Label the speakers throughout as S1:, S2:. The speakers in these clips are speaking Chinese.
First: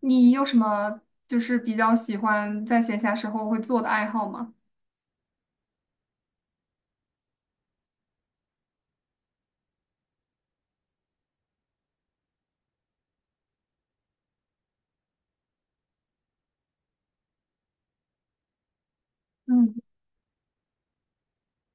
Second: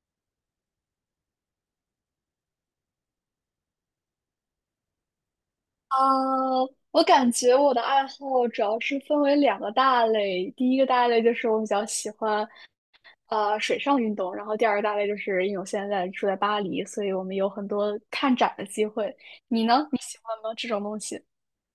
S1: 你有什么就是比较喜欢在闲暇时候会做的爱好吗？
S2: 啊，我感觉我的爱好主要是分为两个大类，第一个大类就是我比较喜欢，水上运动。然后第二个大类就是因为我现在住在巴黎，所以我们有很多看展的机会。你
S1: 嗯。
S2: 呢？你喜欢吗？这种东西？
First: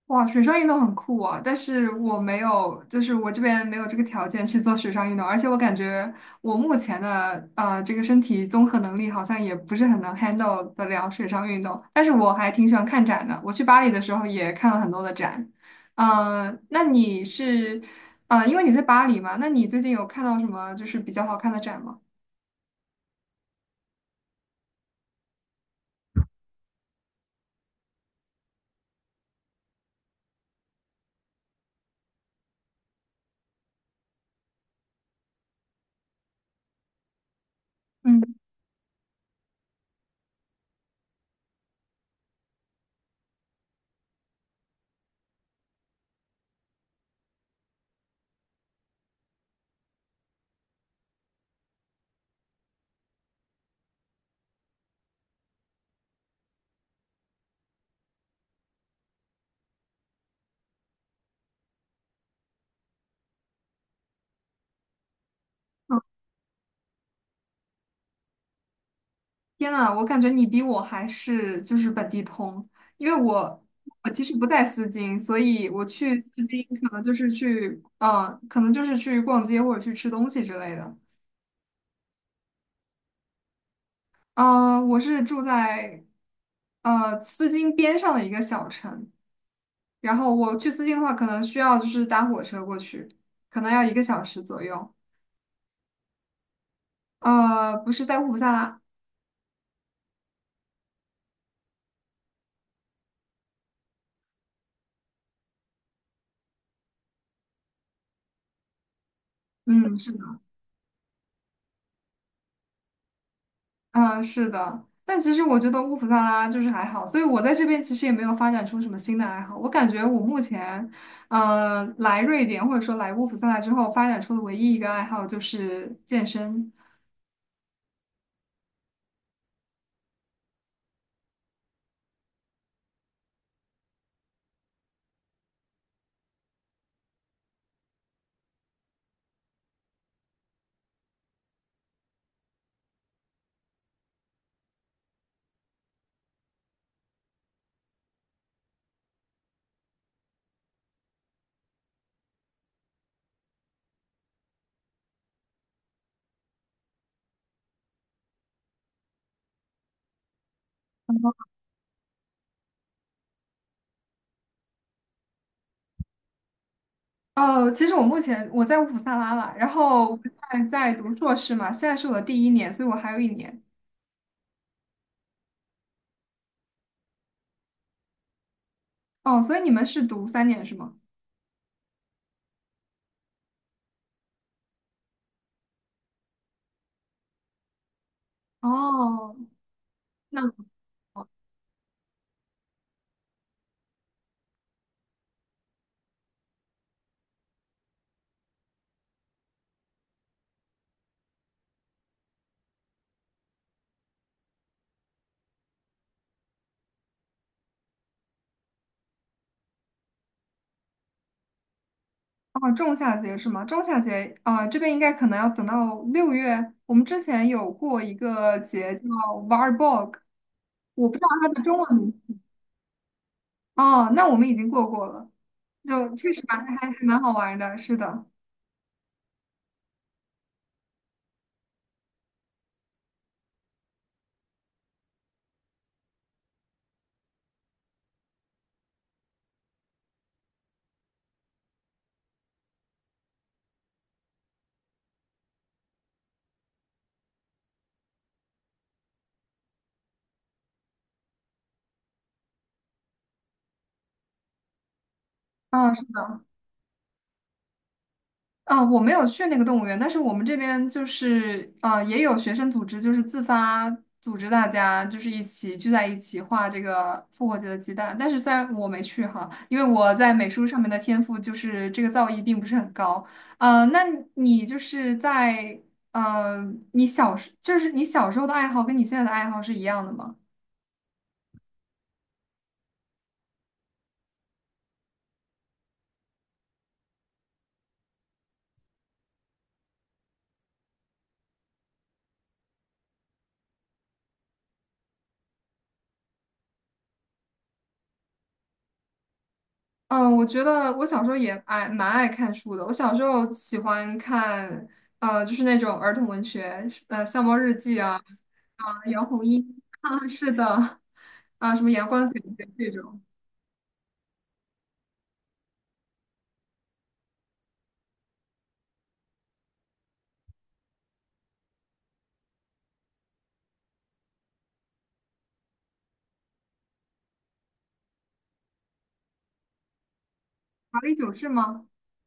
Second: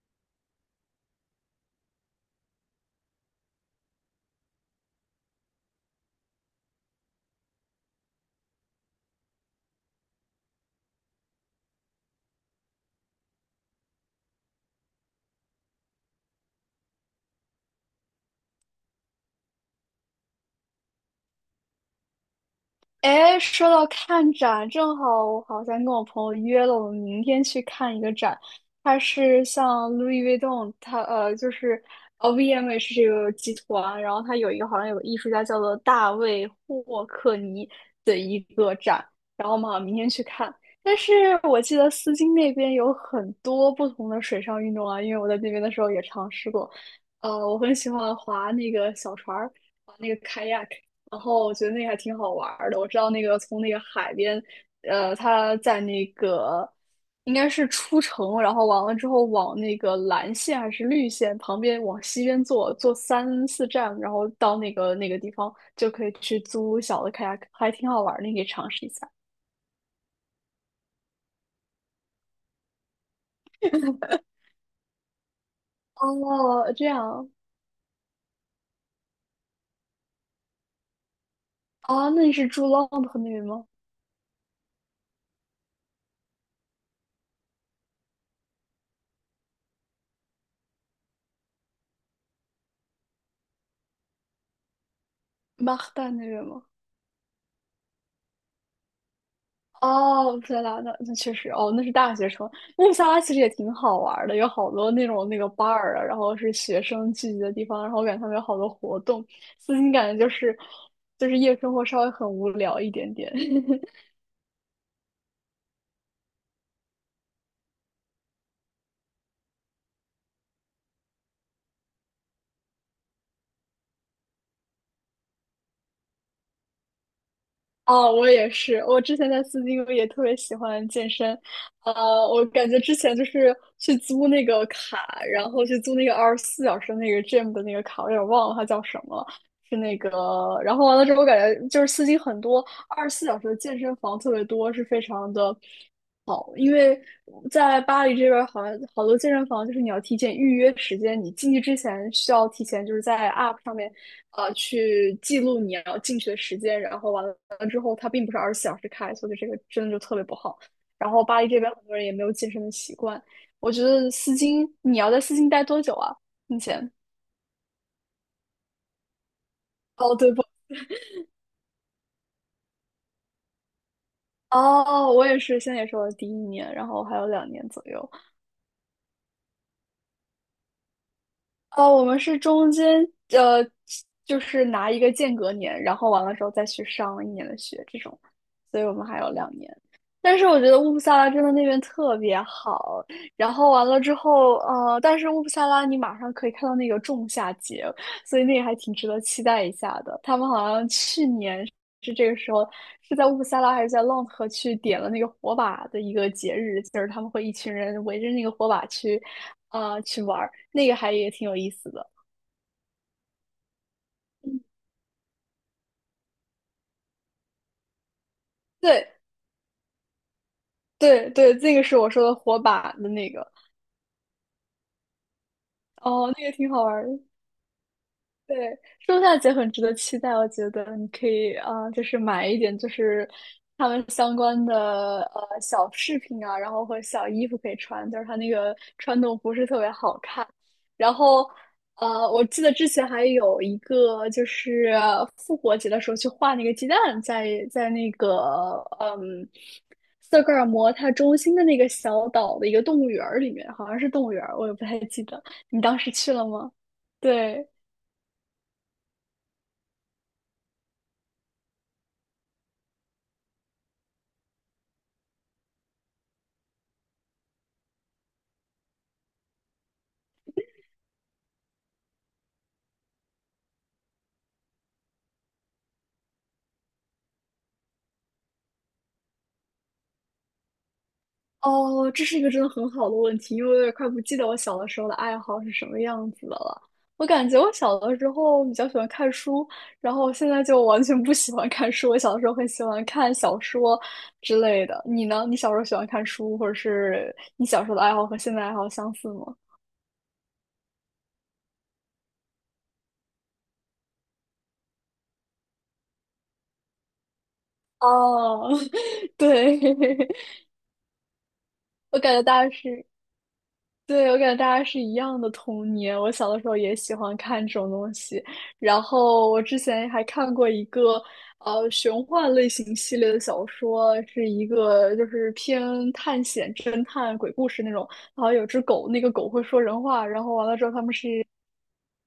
S1: 哇，水上运动很酷啊，但是我没有，就是我这边没有这个条件去做水上运动，而且我感觉我目前的这个身体综合能力好像也不是很能 handle 得了水上运动，但是我还挺喜欢看展的，我去巴黎的时候也看了很多的展。嗯、那你是呃，因为你在巴黎嘛，那你最近有看到什么就是比较好看的展吗？
S2: 哎，说到看展，正好我好像跟我朋友约了，我们明天去看一个展。它是像 Louis Vuitton，它就是VMH 这个集团，然后它有一个好像有个艺术家叫做大卫霍克尼的一
S1: 嗯。
S2: 个展，然后我们好像明天去看。但是我记得丝巾那边有很多不同的水上运动啊，因为我在那边的时候也尝试过。我很喜欢划那个小船儿。然后我觉得那个还挺好玩儿的。我知道那个从那个海边，呃，他在那个应该是出城，然后完了之后往那个蓝线还是绿线旁边往西边坐，坐3、4站，然后到那个地方就可以去租小的 kayak，还挺好玩儿的，你可以尝试一下。
S1: 天呐，我感觉你比我还是就是本地通，因为我其实不在丝巾，所以我去丝巾
S2: 哦，这
S1: 可能就是
S2: 样
S1: 去，可能就是去逛街或者去吃东西之类的。
S2: 啊？那你是住 London 那边吗？
S1: 嗯、我是住在丝巾边上的一个小城，然后我去丝巾的话，可能需要就是搭火车过去，可能要一个小时左右。
S2: 马赫代那边吗？
S1: 不是在乌普萨拉。
S2: 哦，天拉那确实哦，那是大学城。那布萨拉其实也挺好玩儿的，有好多那种那个 bar 啊，然后是学生聚集的地方，然后我感觉他们有好多活动。私心
S1: 嗯，是
S2: 感觉就
S1: 的。
S2: 是就是夜生活稍微很无聊一点点。
S1: 嗯，是的，但其实我觉得乌普萨拉就是还好，所以我在这边其实也没有发展出什么新的爱好。我感觉我目前，来瑞典或者说来乌普萨拉之后发展出的唯一一个爱好就是健身。
S2: 哦，我也是。我之前在斯金也特别喜欢健身，我感觉之前就是去租那个卡，然后去租那个二十四小时那个 gym 的那个卡，我有点忘了它叫什么，是那个。然后完了之后，我感觉就是斯金很多二十四小时的健身房特别多，是非常的好，因为在巴黎这边儿好像好多健身房就是你要提前预约时间，你进去之前需要提前就是在 App 上面，去记录你要进去的时间，然后完了之后它并不是二十四小时开，所以这个真的就特别不好。然后巴黎这边很多人也没有健身的习惯，我觉得丝巾你要在丝巾待多久啊？目前？
S1: 哦，其实我目前我在乌普萨拉啦，然后
S2: 哦，
S1: 我
S2: 对不？
S1: 现在在读硕士嘛，现在是我的第一年，所以我还有一年。
S2: 哦，我也是，现在也是我的第1年，然后还有两年左右。
S1: 哦，所以你们是读三年是吗？
S2: 哦，我们是中间呃，就是拿一个间隔年，然后完了之后再去上一年的学这种，所以我们还有
S1: 哦，
S2: 两年。但
S1: 那。
S2: 是我觉得乌普萨拉真的那边特别好，然后完了之后，但是乌普萨拉你马上可以看到那个仲夏节，所以那个还挺值得期待一下的。他们好像去年是这个时候是在乌普萨拉还是在浪河去点了那个火把的一个节日，就是他们会一群人围着那个火把去，啊，去玩儿，那个还也挺有意思的。
S1: 哦，仲夏节是吗？仲夏节啊，这边应该可能要等到六月。我们之前有过一个节叫
S2: 对
S1: Varborg，我不知道
S2: 对
S1: 它
S2: 对，
S1: 的
S2: 这
S1: 中
S2: 个
S1: 文
S2: 是我说的
S1: 名。
S2: 火把的那个。
S1: 哦，那我们已经过过了，就确
S2: 哦，
S1: 实
S2: 那个
S1: 蛮
S2: 挺好玩儿的。
S1: 蛮好玩的，是的。
S2: 对，圣诞节很值得期待，我觉得你可以啊、就是买一点，就是他们相关的小饰品啊，然后和小衣服可以穿，就是它那个传统服饰特别好看。然后我记得之前还有一个就是复活节的时候去画那个鸡蛋在，在那个嗯斯德哥尔摩它中心的那个小岛的一个动物园儿里面，好像是动物园儿，我也不太记得。你
S1: 嗯，
S2: 当
S1: 是
S2: 时去
S1: 的。
S2: 了吗？对。
S1: 啊，我没有去那个动物园，但是我们这边就是也有学生组织，就是自发组织大家就是一起聚在一起画这个复活节的鸡蛋。但是虽然我没去哈，因为我在美术上面的天赋就是这个造诣并不是很高。呃，那你就是在呃，你小时就是你小时候的爱好跟你现在的爱好是一样的吗？
S2: 哦，这是一个真的很好的问题，因为我有点快不记得我小的时候的爱好是什么样子的了。我感觉我小的时候比较喜欢看书，然后现在就完全不喜欢看书。我小的时候很喜欢看小说之类的。你呢？你小时候喜欢看书，或者是你小时候的爱好和现在爱好相似吗？
S1: 嗯，我觉得我小时候蛮爱看书的。我小时候喜欢看，就是那种儿童文学，《笑猫日记》啊。
S2: 哦，
S1: 啊、杨 红
S2: 对，
S1: 樱，啊，是的。啊，什么《阳
S2: 我
S1: 光
S2: 感
S1: 姐
S2: 觉大
S1: 姐》
S2: 家
S1: 这
S2: 是。
S1: 种，
S2: 对，我感觉大家是一样的童年。我小的时候也喜欢看这种东西，然后我之前还看过一个玄幻类型系列的小说，是一个就是偏探险、侦探、鬼故事那种。然后有只狗，那个狗会说人话，然后完了之后
S1: 《华
S2: 他
S1: 丽
S2: 们
S1: 九
S2: 是
S1: 世》吗？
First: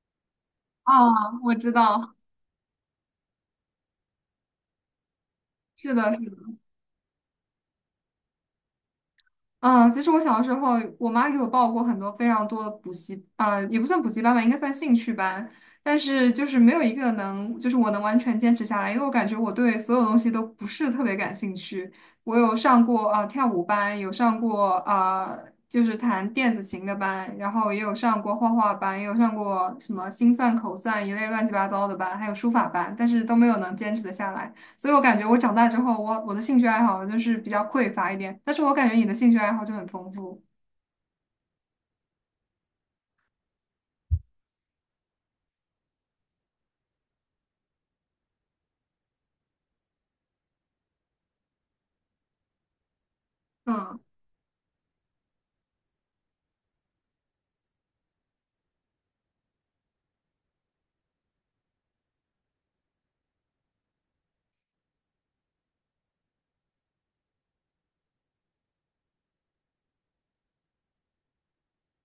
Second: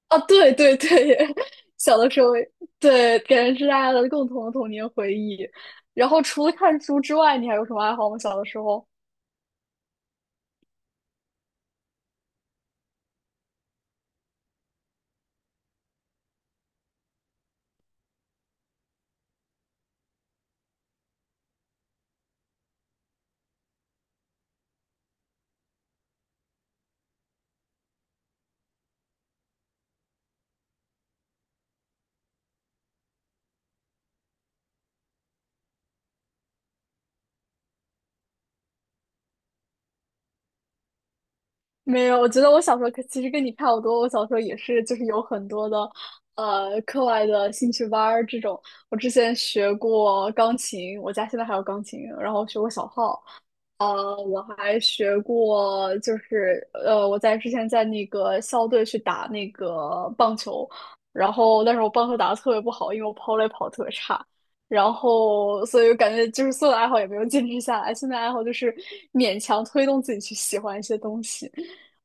S2: 啊，对对
S1: 啊，
S2: 对，
S1: 我知
S2: 小的
S1: 道。
S2: 时候对，感觉是大家的共同的童年回忆。
S1: 是的，
S2: 然后
S1: 是的。
S2: 除了看书之外，你还有什么爱好吗？小的时候？
S1: 嗯，其实我小时候，我妈给我报过非常多的补习，也不算补习班吧，应该算兴趣班，但是就是没有一个能，就是我能完全坚持下来，因为我感觉我对所有东西都不是特别感兴趣。我有上过跳舞班，有上过就是弹电子琴的班，然后也有上过画画班，也有上过什么心算、口算一类乱七八糟的班，还有书法班，但是都没有能坚持的下来。所以我感觉我长大之后，我的兴趣爱好就是比较匮乏一点，但是我感觉你的兴趣爱好就很丰富。
S2: 没有，我觉得我小时候可其实跟你差不多。我小时候也是，就是有很多的，课外的兴趣班儿这种。我之前学过钢琴，我家现在还有钢琴，然后学过小号，
S1: 嗯，
S2: 我还学过，我在之前在那个校队去打那个棒球，然后但是我棒球打得特别不好，因为我跑垒跑得特别差，然后所以我感觉就是所有的爱好也没有坚持下来，现在爱好就是勉强推动自己去喜欢一些东西。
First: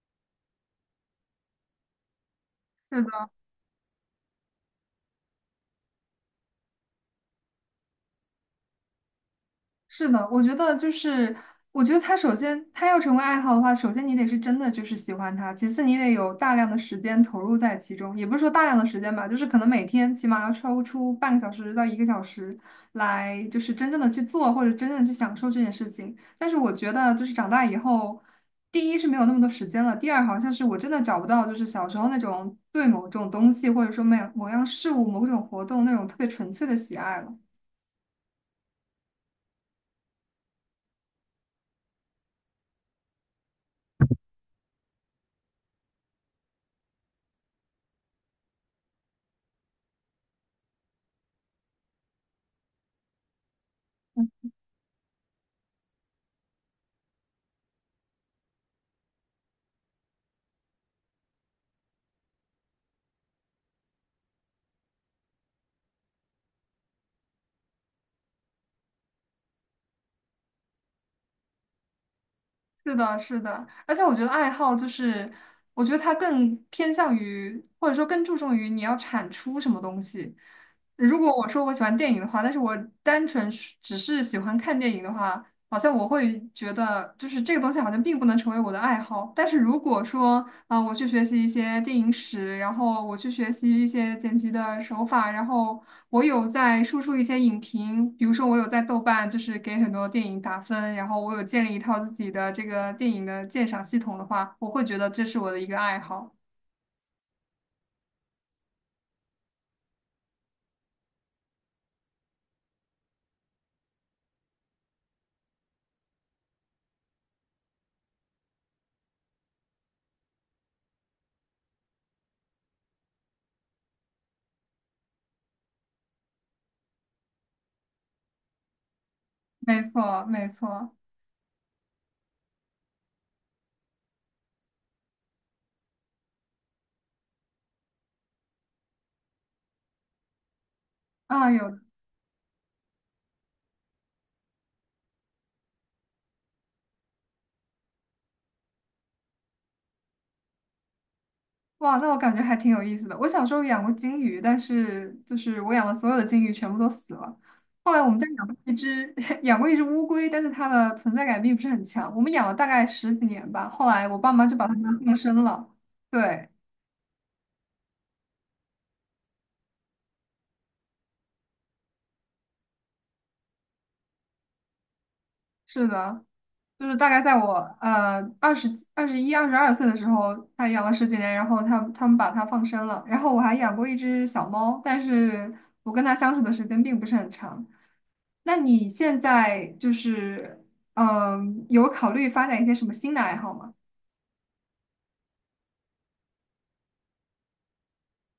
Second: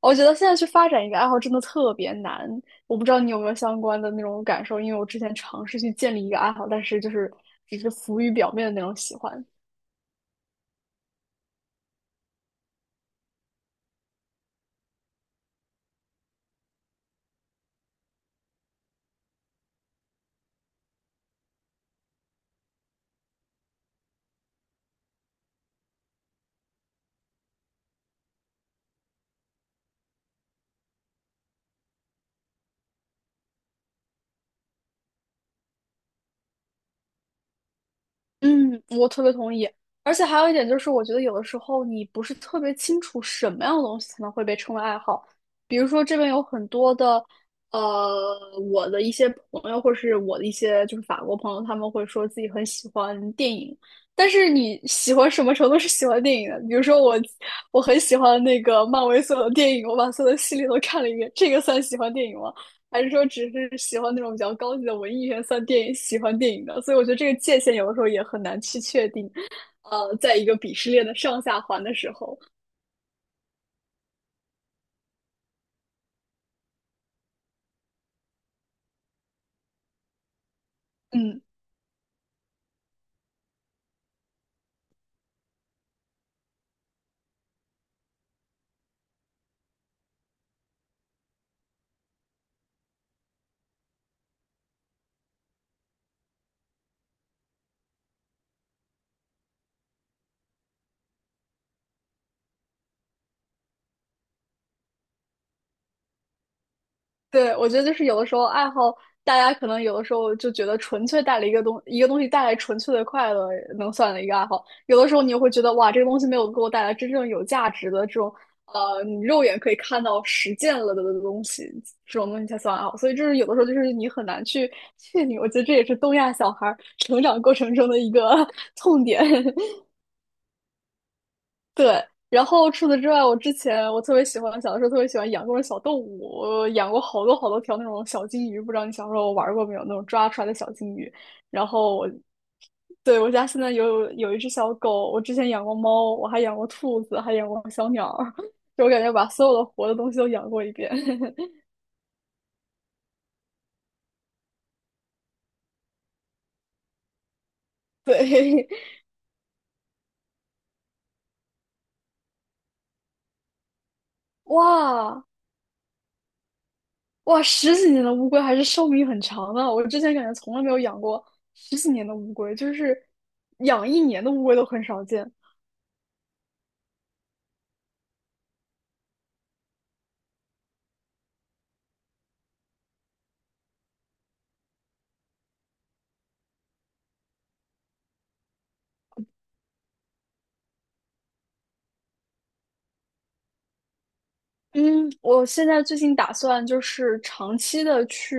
S2: 我觉得现在去发展一个爱好真的特别难，我
S1: 是
S2: 不知道
S1: 的。
S2: 你有没有相关的那种感受，因为我之前尝试去建立一个爱好，但是就是只是浮于表面的那种喜欢。
S1: 是的，我觉得就是，我觉得他首先他要成为爱好的话，首先你得是真的就是喜欢他，其次你得有大量的时间投入在其中，也不是说大量的时间吧，就是可能每天起码要抽出半个小时到一个小时来，就是真正的去做或者真正的去享受这件事情。但是我觉得就是长大以后，第一是没有那么多时间了，第二好像是我真的找不到就是小时候那种对某种东西或者说某某样事物某种活动那种特别纯粹的喜爱了。
S2: 嗯，我特别同意。而且还有一点就是，我觉得有的时候你不是特别清楚什么样的东西才能会被称为爱好。比如说，这边有很多的，呃，我的一些朋友，或是我的一些就是法国朋友，他们会说自己很喜欢电影。但是你喜欢什么程度是喜欢电影的？比如说我，我很喜欢那个漫威所有的电影，我把所有的系列都看了一遍，这个算喜欢电影吗？还是说只是喜欢那种比较高级的文艺元算电影喜欢电影的？所以我觉得这个界限有的时候也很难去确定。在一个鄙视链的上下环的时候，
S1: 是的，是的，而且我觉得爱好就是，我觉得它更偏向于，或者说更注重于你要产出什么东西。如果
S2: 嗯，
S1: 我说我喜欢电影的话，但是我单纯是只是喜欢看电影的话，好像我会觉得就是这个东西好像并不能成为我的爱好。但是如果说我去学习一些电影史，然后我去学习一些剪辑的手法，然后我有在输出一些影评，比如说我有在豆瓣，就是给很多电影打分，然后我有建立一套自己的这个电影的鉴赏系统的话，我会觉得这是我的一个爱好。
S2: 对，我觉得就是有的时候爱好，大家可能有的时候就觉得纯粹带了一个东西带来纯粹的快乐，能算的一个爱好。有的时候你又会觉得哇，这个东西没有给我带来真正有价值的这种，你肉眼可以看到实践了的东西，这种东西才算爱好。所以就是有的时候就是你很难去确定，我觉得这也是东亚小孩儿成长过程中的一个 痛点。
S1: 没错，没错。
S2: 对，然后除此之外，我之前我特别喜欢，小的时候特别喜欢养各种小动物，我养过好多好多条那种小金鱼，不知道你小时候玩过没有？那种抓出来的小金鱼。
S1: 啊，
S2: 然
S1: 有。
S2: 后我，对，我家现在有一只小狗，我之前养过猫，我还养过兔子，还养过小鸟儿 就我感觉把所有的活的东西都养过一遍。
S1: 哇，那我感觉还挺有意思的。我小时候养过金鱼，但是就是我养的所有的金鱼全部都死了。后来 我们家养过
S2: 对，
S1: 一只 养过一只乌龟，但是它的存在感并不是很强。我们养了大概十几年吧，后来我爸妈 就把它们放
S2: 哇
S1: 生了。对，
S2: 哇，十几年的乌龟还是寿命很长的。我之前感觉从来没有养过十几年的乌龟，就是养一年的乌龟都很少见。
S1: 是的。就是大概在我二十二十一、二十二岁的时候，他养了十几年，然后他们把它放生了，然后我还养过一只小猫，但是我跟它相处的时间并不是很长。那你现在就是嗯、有考虑发展一些什么新的爱好吗？
S2: 嗯，我现在最近打算就是长期的去，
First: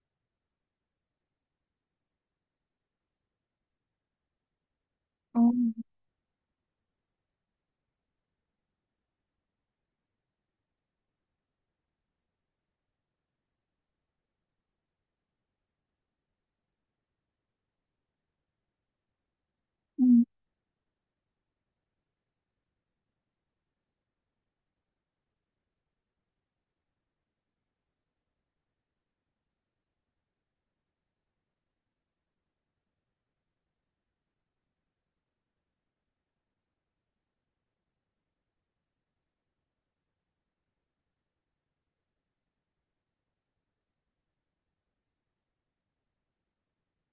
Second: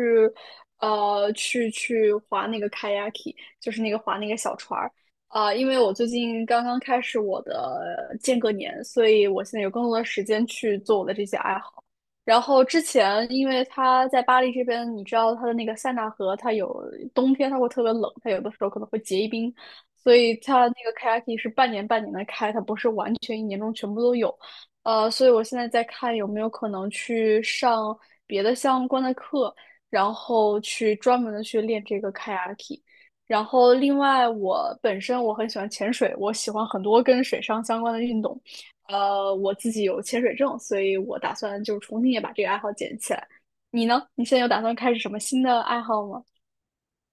S2: 去划那个 kayaki，就是那个划那个小船儿。
S1: 哦。
S2: 啊、因为我最近刚刚开始我的间隔年，所以我现在有更多的时间去做我的这些爱好。然后之前，因为它在巴黎这边，你知道它的那个塞纳河，它有冬天它会特别冷，它有的时候可能会结一冰，所
S1: 嗯
S2: 以它那个 kayaki 是半年半年的开，它不是完全一年中全部都有。所以我现在在看有没有可能去上别的相关的课，然后去专门的去练这个 kayaki 然后另外，我本身我很喜欢潜水，我喜欢很多跟水上相关的运动。我自己有潜水证，所以我打算就重新也把这个爱好捡起来。你呢？你现在有打算开始什么新的爱好吗？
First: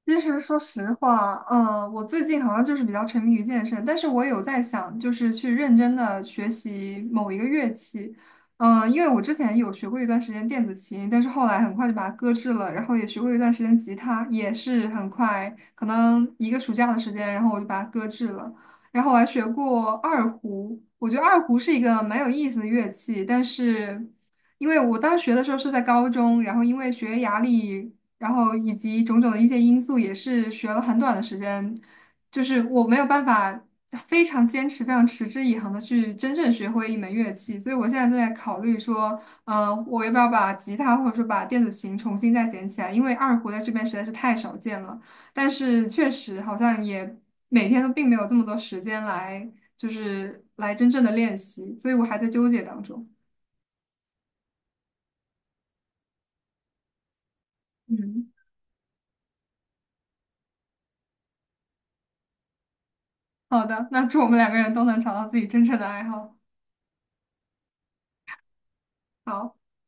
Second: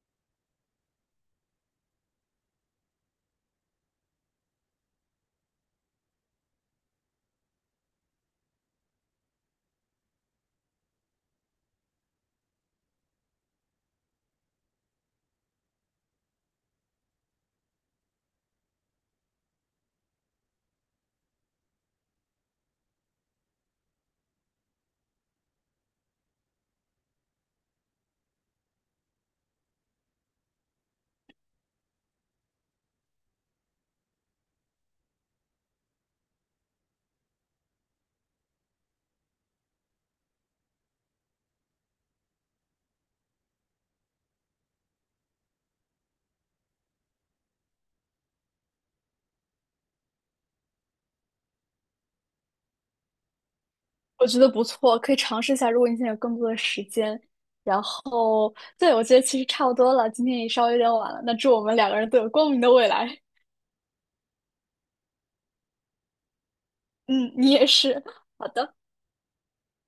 S1: 其实说实话，我最近好像就是比较沉迷于健身，但是我有在想，就是去认真的学习某一个乐器。因为我之前有学过一段时间电子琴，但是后来很快就把它搁置了，然后也学过一段时间吉他，也是很快，可能一个暑假的时间，然后我就把它搁置了，然后我还学过二胡，我觉得二胡是一个蛮有意思的乐器。但是因为我当时学的时候是在高中，然后因为学业压力然后以及种种的一些因素，也是学了很短的时间，就是我没有办法非常坚持、非常持之以恒的去真正学会一门乐器，所以我现在正在考虑说，我要不要把吉他或者说把电子琴重新再捡起来，因为二胡在这边实在是太少见了，但是确实好像也每天都并没有这么多时间来，就是来真正的练习，所以我还在纠结当中。
S2: 我觉得不错，可以尝试一下。如果你现在有更多的时间，然
S1: 嗯，
S2: 后，对，我觉得其实差不多了，今天也稍微有点晚了。那祝我们两个人都有光明的未来。
S1: 好的，那祝我们两个人都能找到自己真正的爱好。
S2: 嗯，你也是。好的。
S1: 好。